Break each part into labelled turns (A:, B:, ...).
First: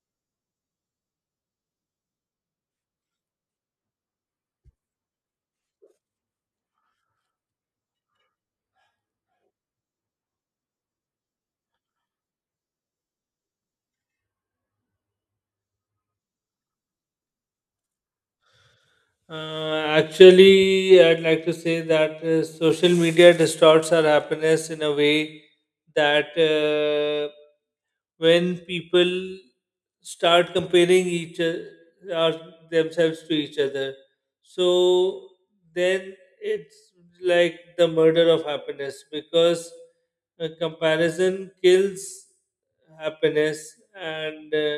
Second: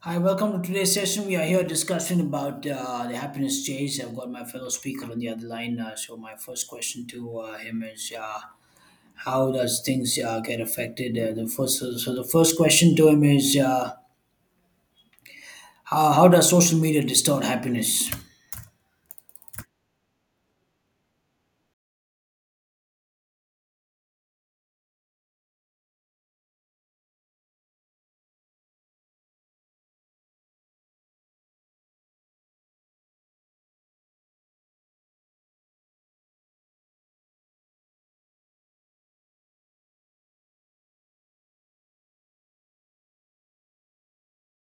A: Hi, welcome to today's session. We are here discussing about the happiness chase. I've got my fellow speaker on the other line. So my first question to him is, how does things get affected? The first question to him is, how does social media distort happiness?
B: Actually, I'd like to say that social media distorts our happiness in a way that when people start comparing each other, themselves to each other, so then it's like the murder of happiness because comparison kills happiness, and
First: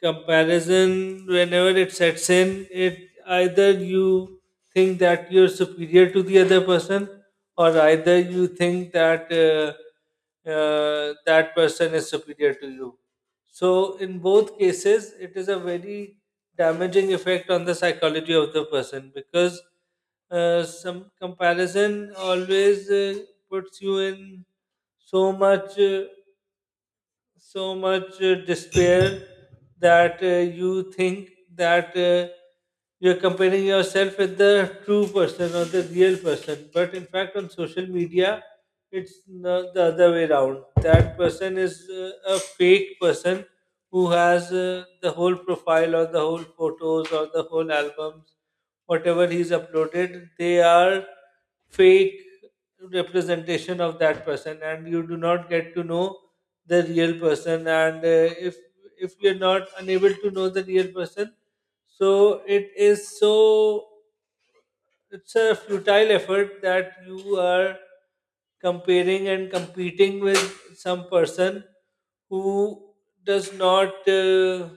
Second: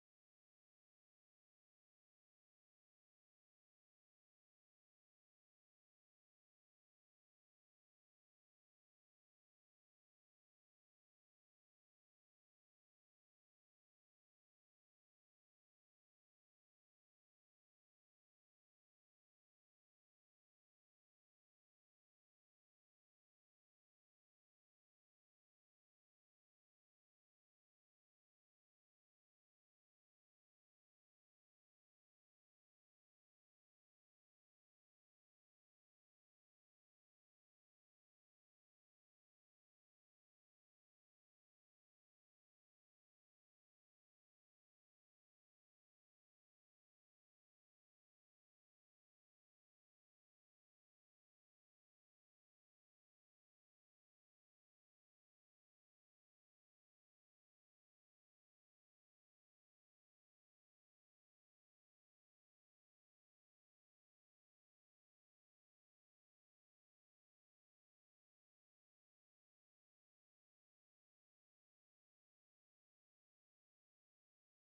B: comparison whenever it sets in, it either you think that you're superior to the other person, or either you think that that person is superior to you. So in both cases it is a very damaging effect on the psychology of the person because some comparison always puts you in so much uh, so much despair that you think that you're comparing yourself with the true person or the real person. But in fact, on social media, it's the other way around. That person is a fake person who has the whole profile or the whole photos or the whole albums, whatever he's uploaded, they are fake representation of that person, and you do not get to know the real person. And If we're not unable to know the real person, so it is so it's a futile effort that you are comparing and competing with some person who does not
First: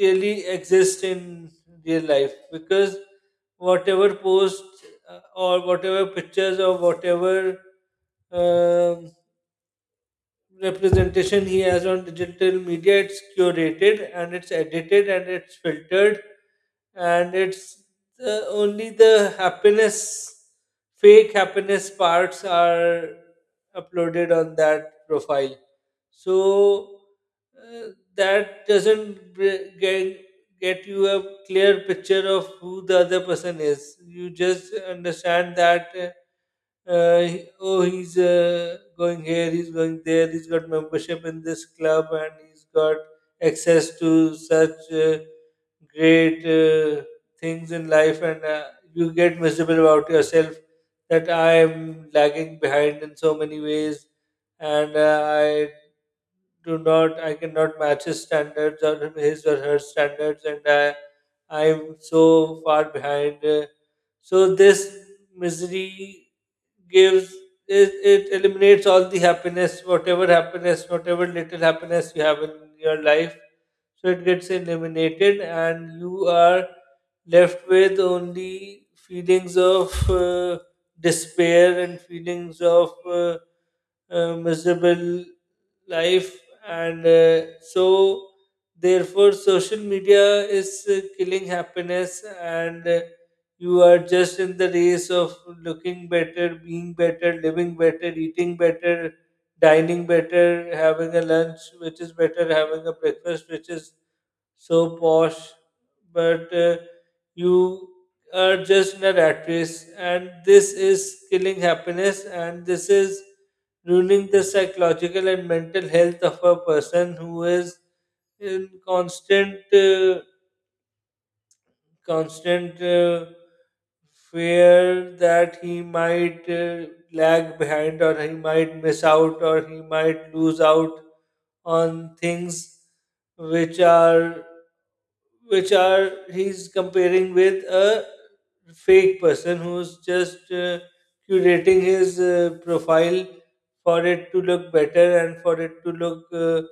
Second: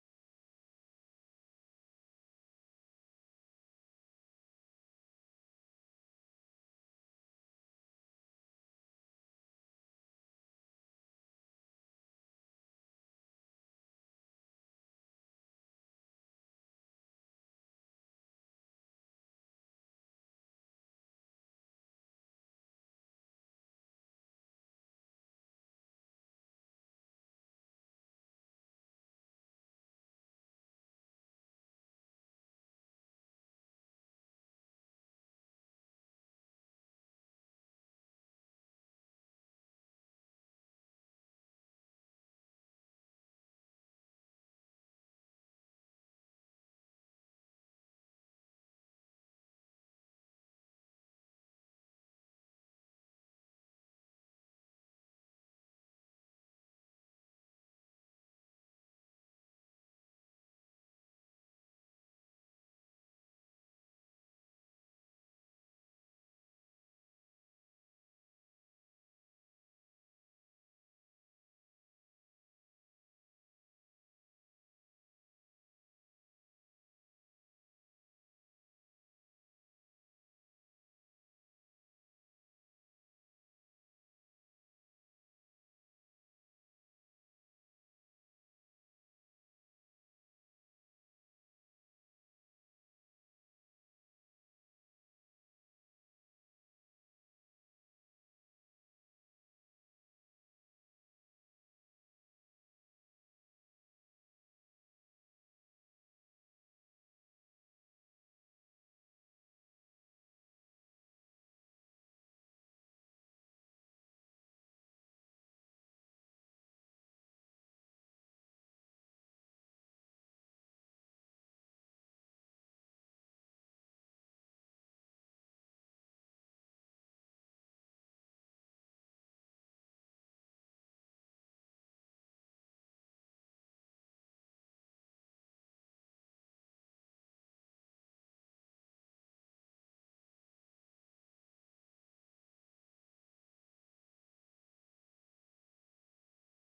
B: really exist in real life, because whatever post or whatever pictures or whatever um, representation he has on digital media, it's curated and it's edited and it's filtered, and it's only the happiness fake happiness parts are uploaded on that profile. So uh, that doesn't get you a clear picture of who the other person is. You just understand that uh, oh, he's going here, he's going there, he's got membership in this club, and he's got access to such great things in life, and you get miserable about yourself, that I am lagging behind in so many ways, and I do not I cannot match his standards or his or her standards, and I'm so far behind. So this misery gives it eliminates all the happiness, whatever little happiness you have in your life. So it gets eliminated, and you are left with only feelings of despair, and feelings of miserable life. And so therefore social media is killing happiness, and you are just in the race of looking better, being better, living better, eating better, dining better, having a lunch which is better, having a breakfast which is so posh, but you are just an actress, and this is killing happiness, and this is ruining the psychological and mental health of a person who is in constant fear that he might lag behind, or he might miss out, or he might lose out on things which are he's comparing with a fake person who's just curating his profile for it to look better, and for it to look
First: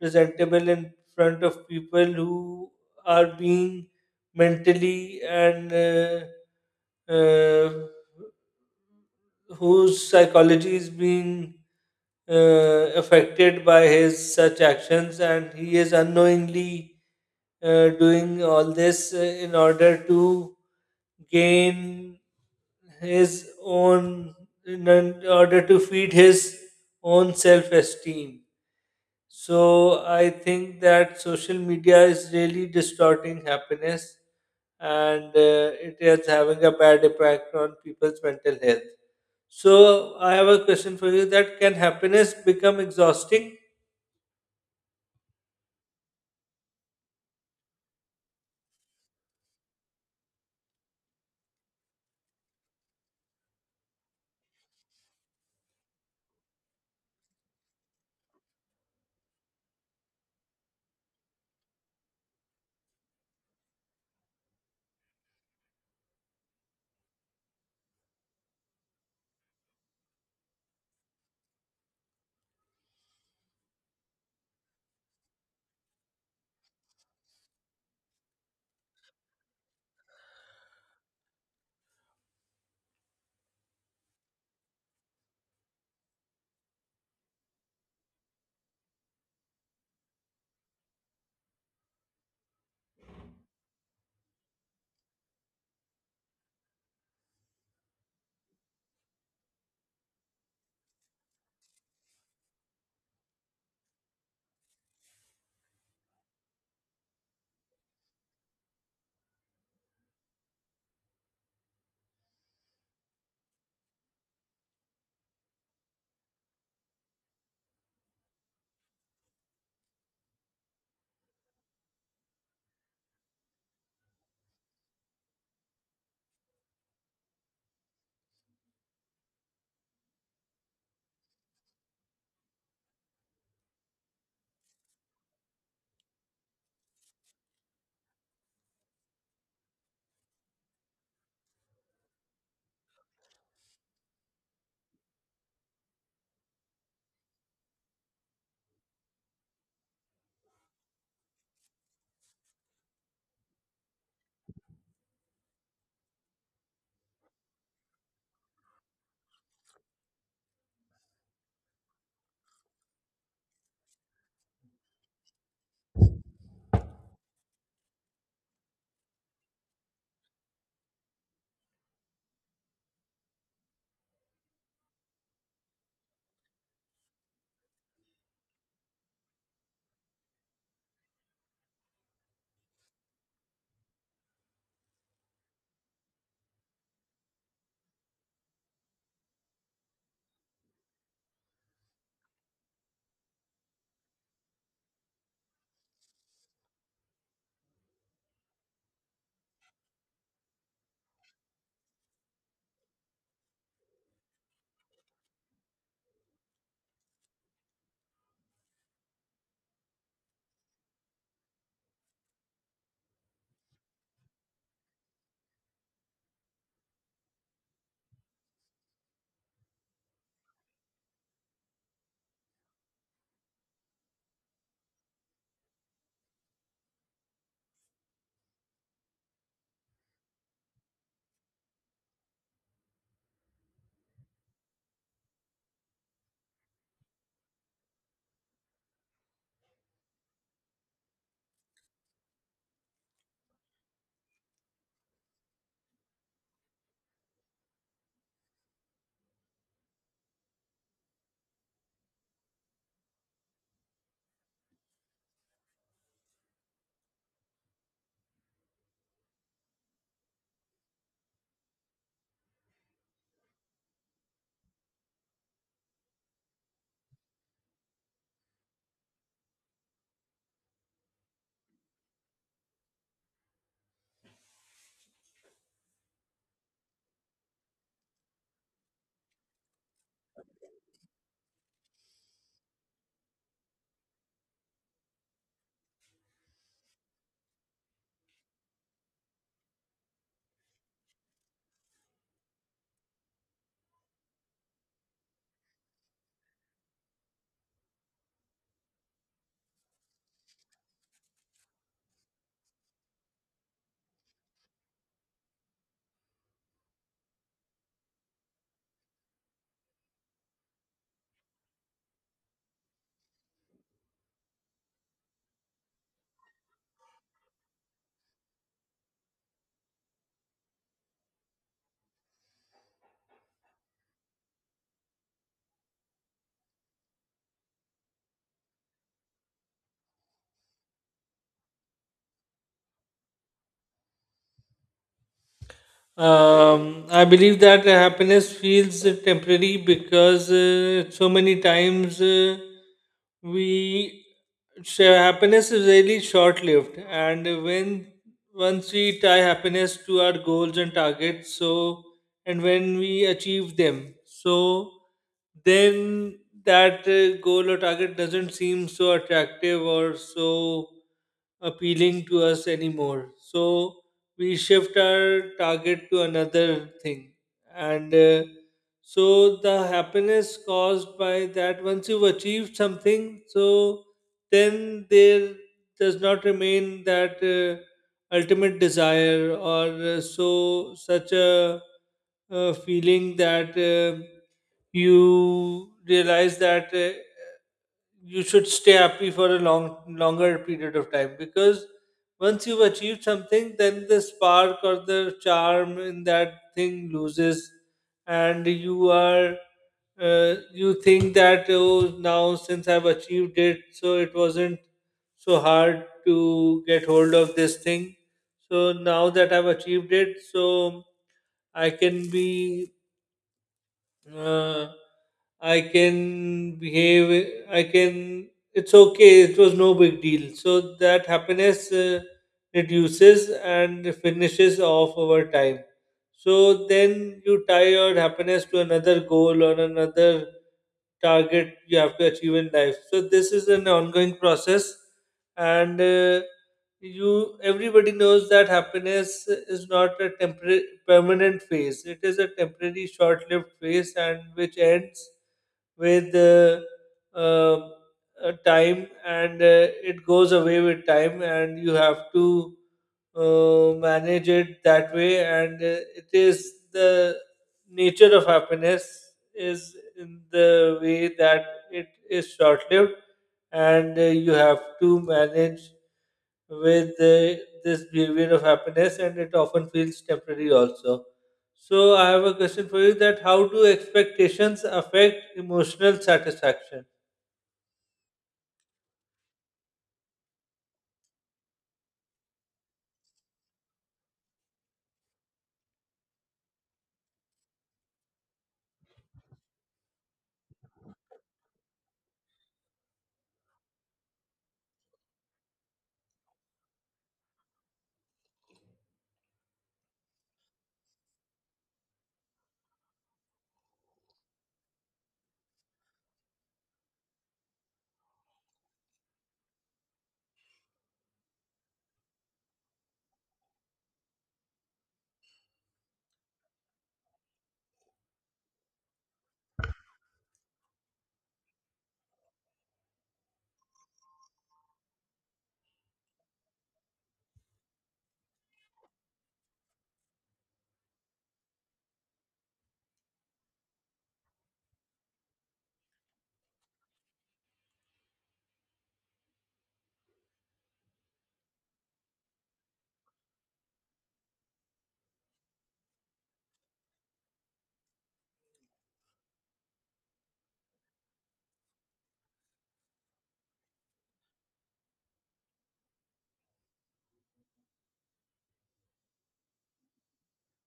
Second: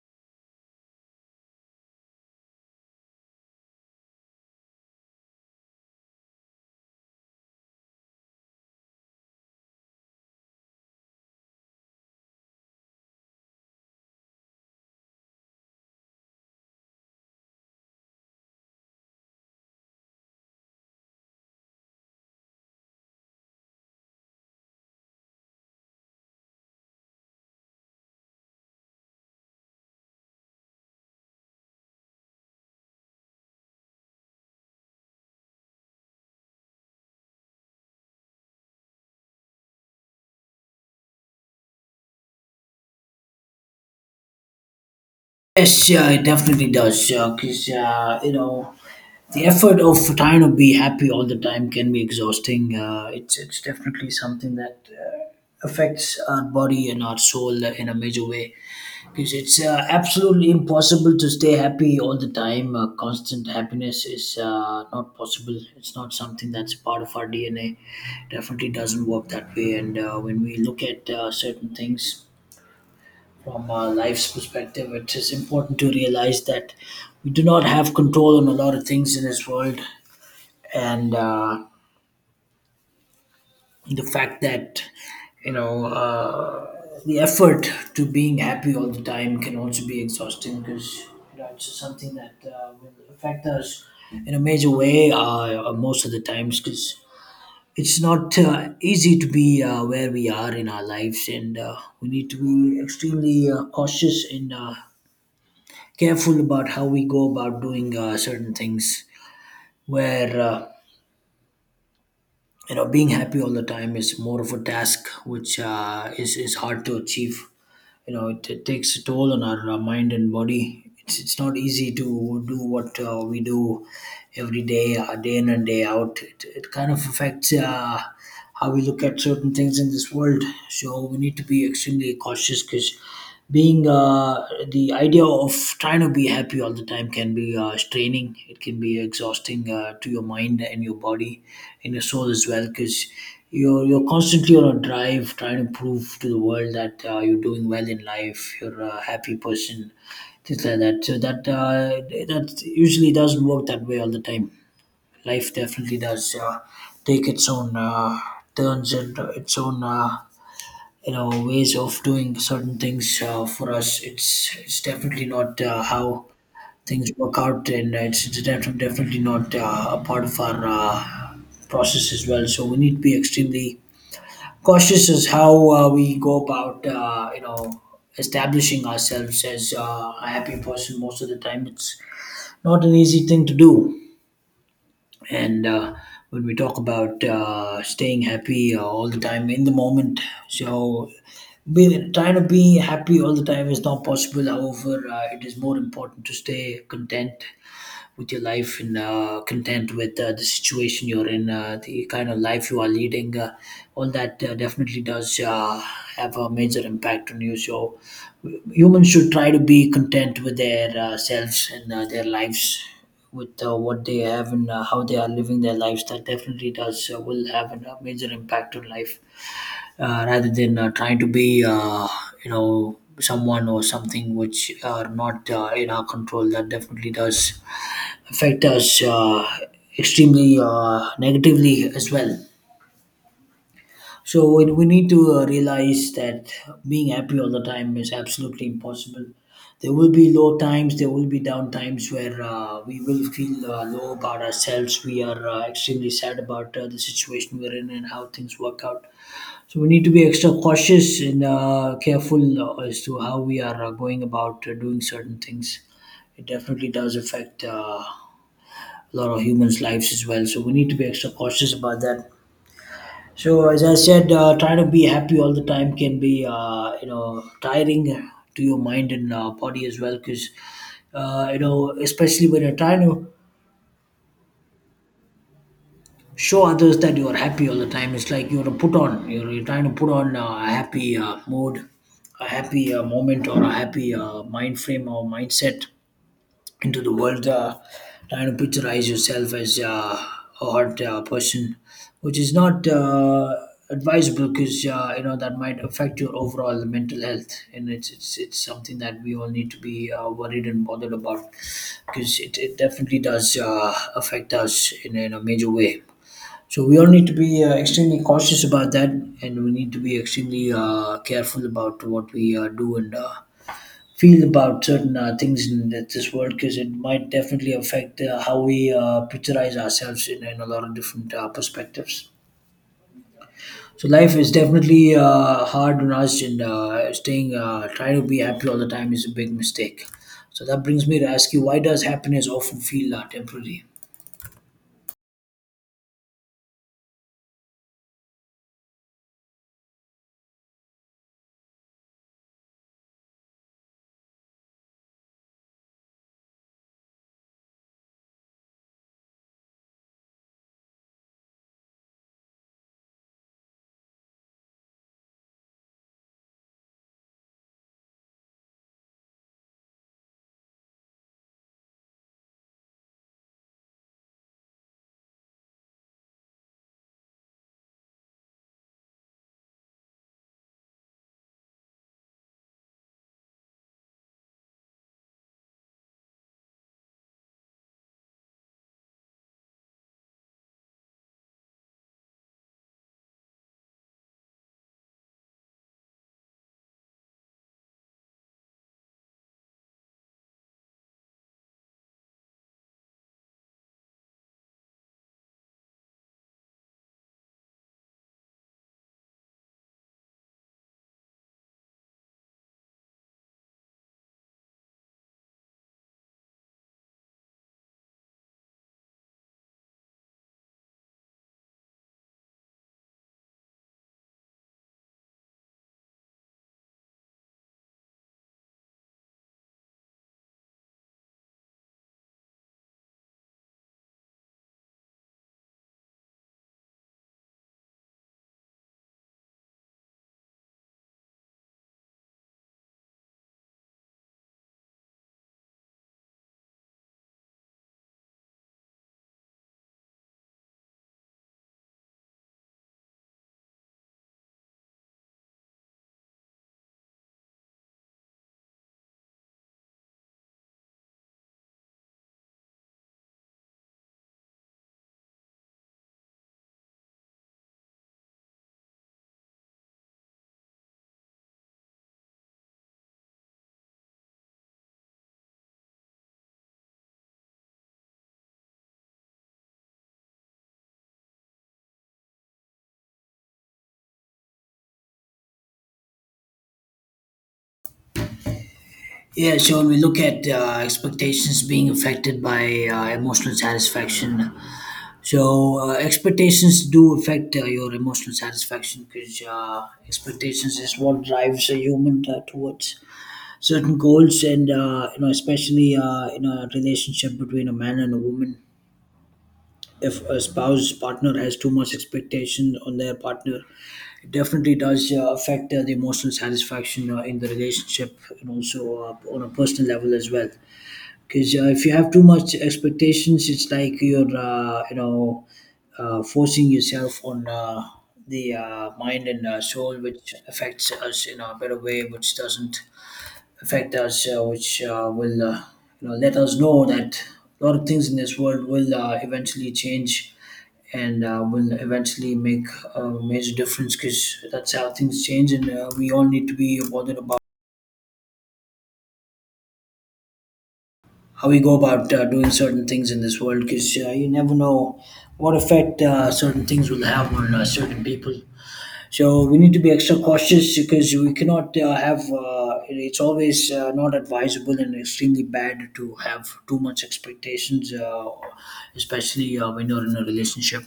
B: presentable in front of people who are being mentally and uh, whose psychology is being affected by his such actions, and he is unknowingly doing all this in order to gain his own, in order to feed his own self esteem. So I think that social media is really distorting happiness, and it is having a bad impact on people's mental health. So I have a question for you, that can happiness become exhausting?
A: Yes, yeah, it definitely does. Because the effort of trying to be happy all the time can be exhausting. It's definitely something that affects our body and our soul in a major way. Because it's absolutely impossible to stay happy all the time. Constant happiness is not possible. It's not something that's part of our DNA. Definitely doesn't work that way. And when we look at certain things from our life's perspective, it is important to realize that we do not have control on a lot of things in this world. And the fact that you know uh, the effort to being happy all the time can also be exhausting because you know it's something that will affect us in a major way, most of the times, because it's not easy to be where we are in our lives, and we need to be extremely cautious and careful about how we go about doing certain things where being happy all the time is more of a task which is hard to achieve. You know, it takes a toll on our mind and body. It's not easy to do what we do every day, day in and day out. It kind of affects how we look at certain things in this world, so we need to be extremely cautious because being the idea of trying to be happy all the time can be straining. It can be exhausting to your mind and your body and your soul as well, because you're constantly on a drive trying to prove to the world that you're doing well in life, you're a happy person, things like that. So that that usually doesn't work that way all the time. Life definitely does take its own turns, and its own ways of doing certain things for us. It's definitely not how things work out, and it's definitely not a part of our process as well. So we need to be extremely cautious as how we go about, establishing ourselves as a happy person most of the time. It's not an easy thing to do. And when we talk about staying happy all the time in the moment, so trying to be happy all the time is not possible. However, it is more important to stay content with your life, and content with the situation you're in, the kind of life you are leading. All that definitely does have a major impact on you. So humans should try to be content with their selves and their lives. With what they have and how they are living their lives. That definitely does a major impact on life, rather than trying to be someone or something which are not in our control. That definitely does affect us extremely negatively as well. So we need to realize that being happy all the time is absolutely impossible. There will be low times, there will be down times where we will feel low about ourselves. We are extremely sad about the situation we're in and how things work out. So we need to be extra cautious and careful as to how we are going about doing certain things. It definitely does affect. A lot of humans' lives as well. So we need to be extra cautious about that. So as I said, trying to be happy all the time can be tiring to your mind and body as well, because especially when you're trying to show others that you are happy all the time, it's like you're a put on. You're trying to put on a happy mood, a happy moment, or a happy mind frame or mindset into the world, trying to picturize yourself as a hot person, which is not advisable, because that might affect your overall mental health, and it's something that we all need to be worried and bothered about, because it definitely does affect us in a major way. So we all need to be extremely cautious about that, and we need to be extremely careful about what we do and feel about certain things in this world, because it might definitely affect how we picturize ourselves in a lot of different perspectives. So life is definitely hard on us, and staying trying to be happy all the time is a big mistake. So that brings me to ask you, why does happiness often feel temporary?
B: I believe that happiness feels temporary because so many times we so happiness is really short lived, and when once we tie happiness to our goals and targets, so and when we achieve them, so then that goal or target doesn't seem so attractive or so appealing to us anymore. So we shift our target to another thing, and so the happiness caused by that once you've achieved something, so then there does not remain that ultimate desire, or so such a, feeling that you realize that you should stay happy for a long longer period of time, because once you've achieved something, then the spark or the charm in that thing loses, and you are you think that oh, now since I've achieved it, so it wasn't so hard to get hold of this thing, so now that I've achieved it, so I can be uh, I can behave, I can, it's okay, it was no big deal. So that happiness reduces and finishes off over time. So then you tie your happiness to another goal or another target you have to achieve in life. So this is an ongoing process, and you everybody knows that happiness is not a temporary permanent phase. It is a temporary, short-lived phase, and which ends with uh, time, and it goes away with time, and you have to manage it that way, and it is the nature of happiness is in the way that it is short lived, and you have to manage with this behavior of happiness, and it often feels temporary also. So I have a question for you, that how do expectations affect emotional satisfaction?
A: Yeah, so when we look at expectations being affected by emotional satisfaction, so expectations do affect your emotional satisfaction, because expectations is what drives a human towards certain goals, and especially in a relationship between a man and a woman. If a spouse partner has too much expectation on their partner, it definitely does affect the emotional satisfaction in the relationship, and also on a personal level as well, because if you have too much expectations, it's like you're, forcing yourself on the mind and soul, which affects us in a better way, which doesn't affect us, which will you know let us know that a lot of things in this world will eventually change, and will eventually make a major difference, because that's how things change, and we all need to be bothered about how we go about doing certain things in this world, because you never know what effect certain things will have on certain people. So we need to be extra cautious because we cannot have. It's always not advisable and extremely bad to have too much expectations, especially when you're in a relationship.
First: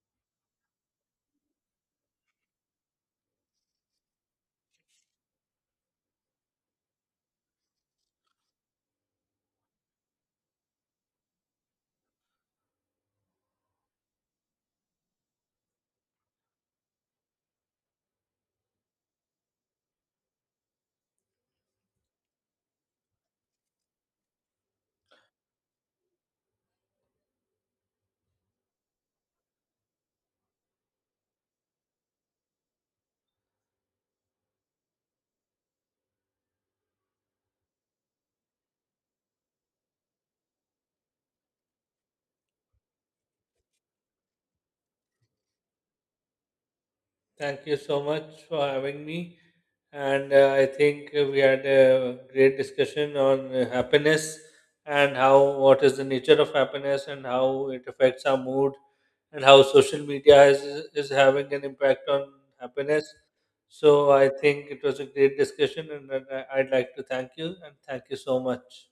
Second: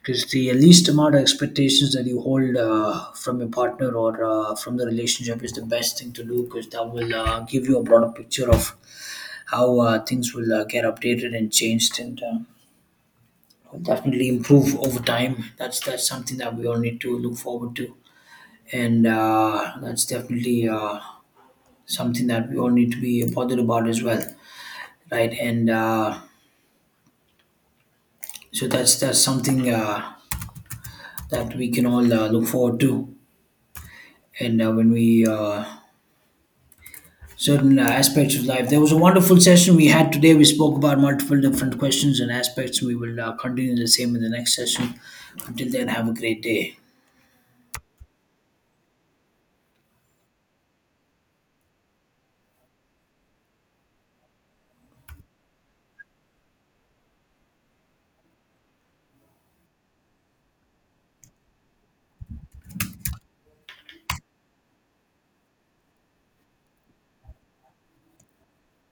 A: Because the least amount of expectations that you hold from your partner or from the relationship is the best thing to do, because that will give you a broader picture of how things will get updated and changed, and will definitely improve over time. That's something that we all need to look forward to, and that's definitely something that we all need to be bothered about as well, right? And so that's something that we can all look forward to. And when we certain aspects of life. There was a wonderful session we had today. We spoke about multiple different questions and aspects. We will continue the same in the next session. Until then, have a great day.
B: Thank you so much for having me. And I think we had a great discussion on happiness, and how what is the nature of happiness, and how it affects our mood, and how social media has is having an impact on happiness. So I think it was a great discussion, and then I'd like to thank you, and thank you so much.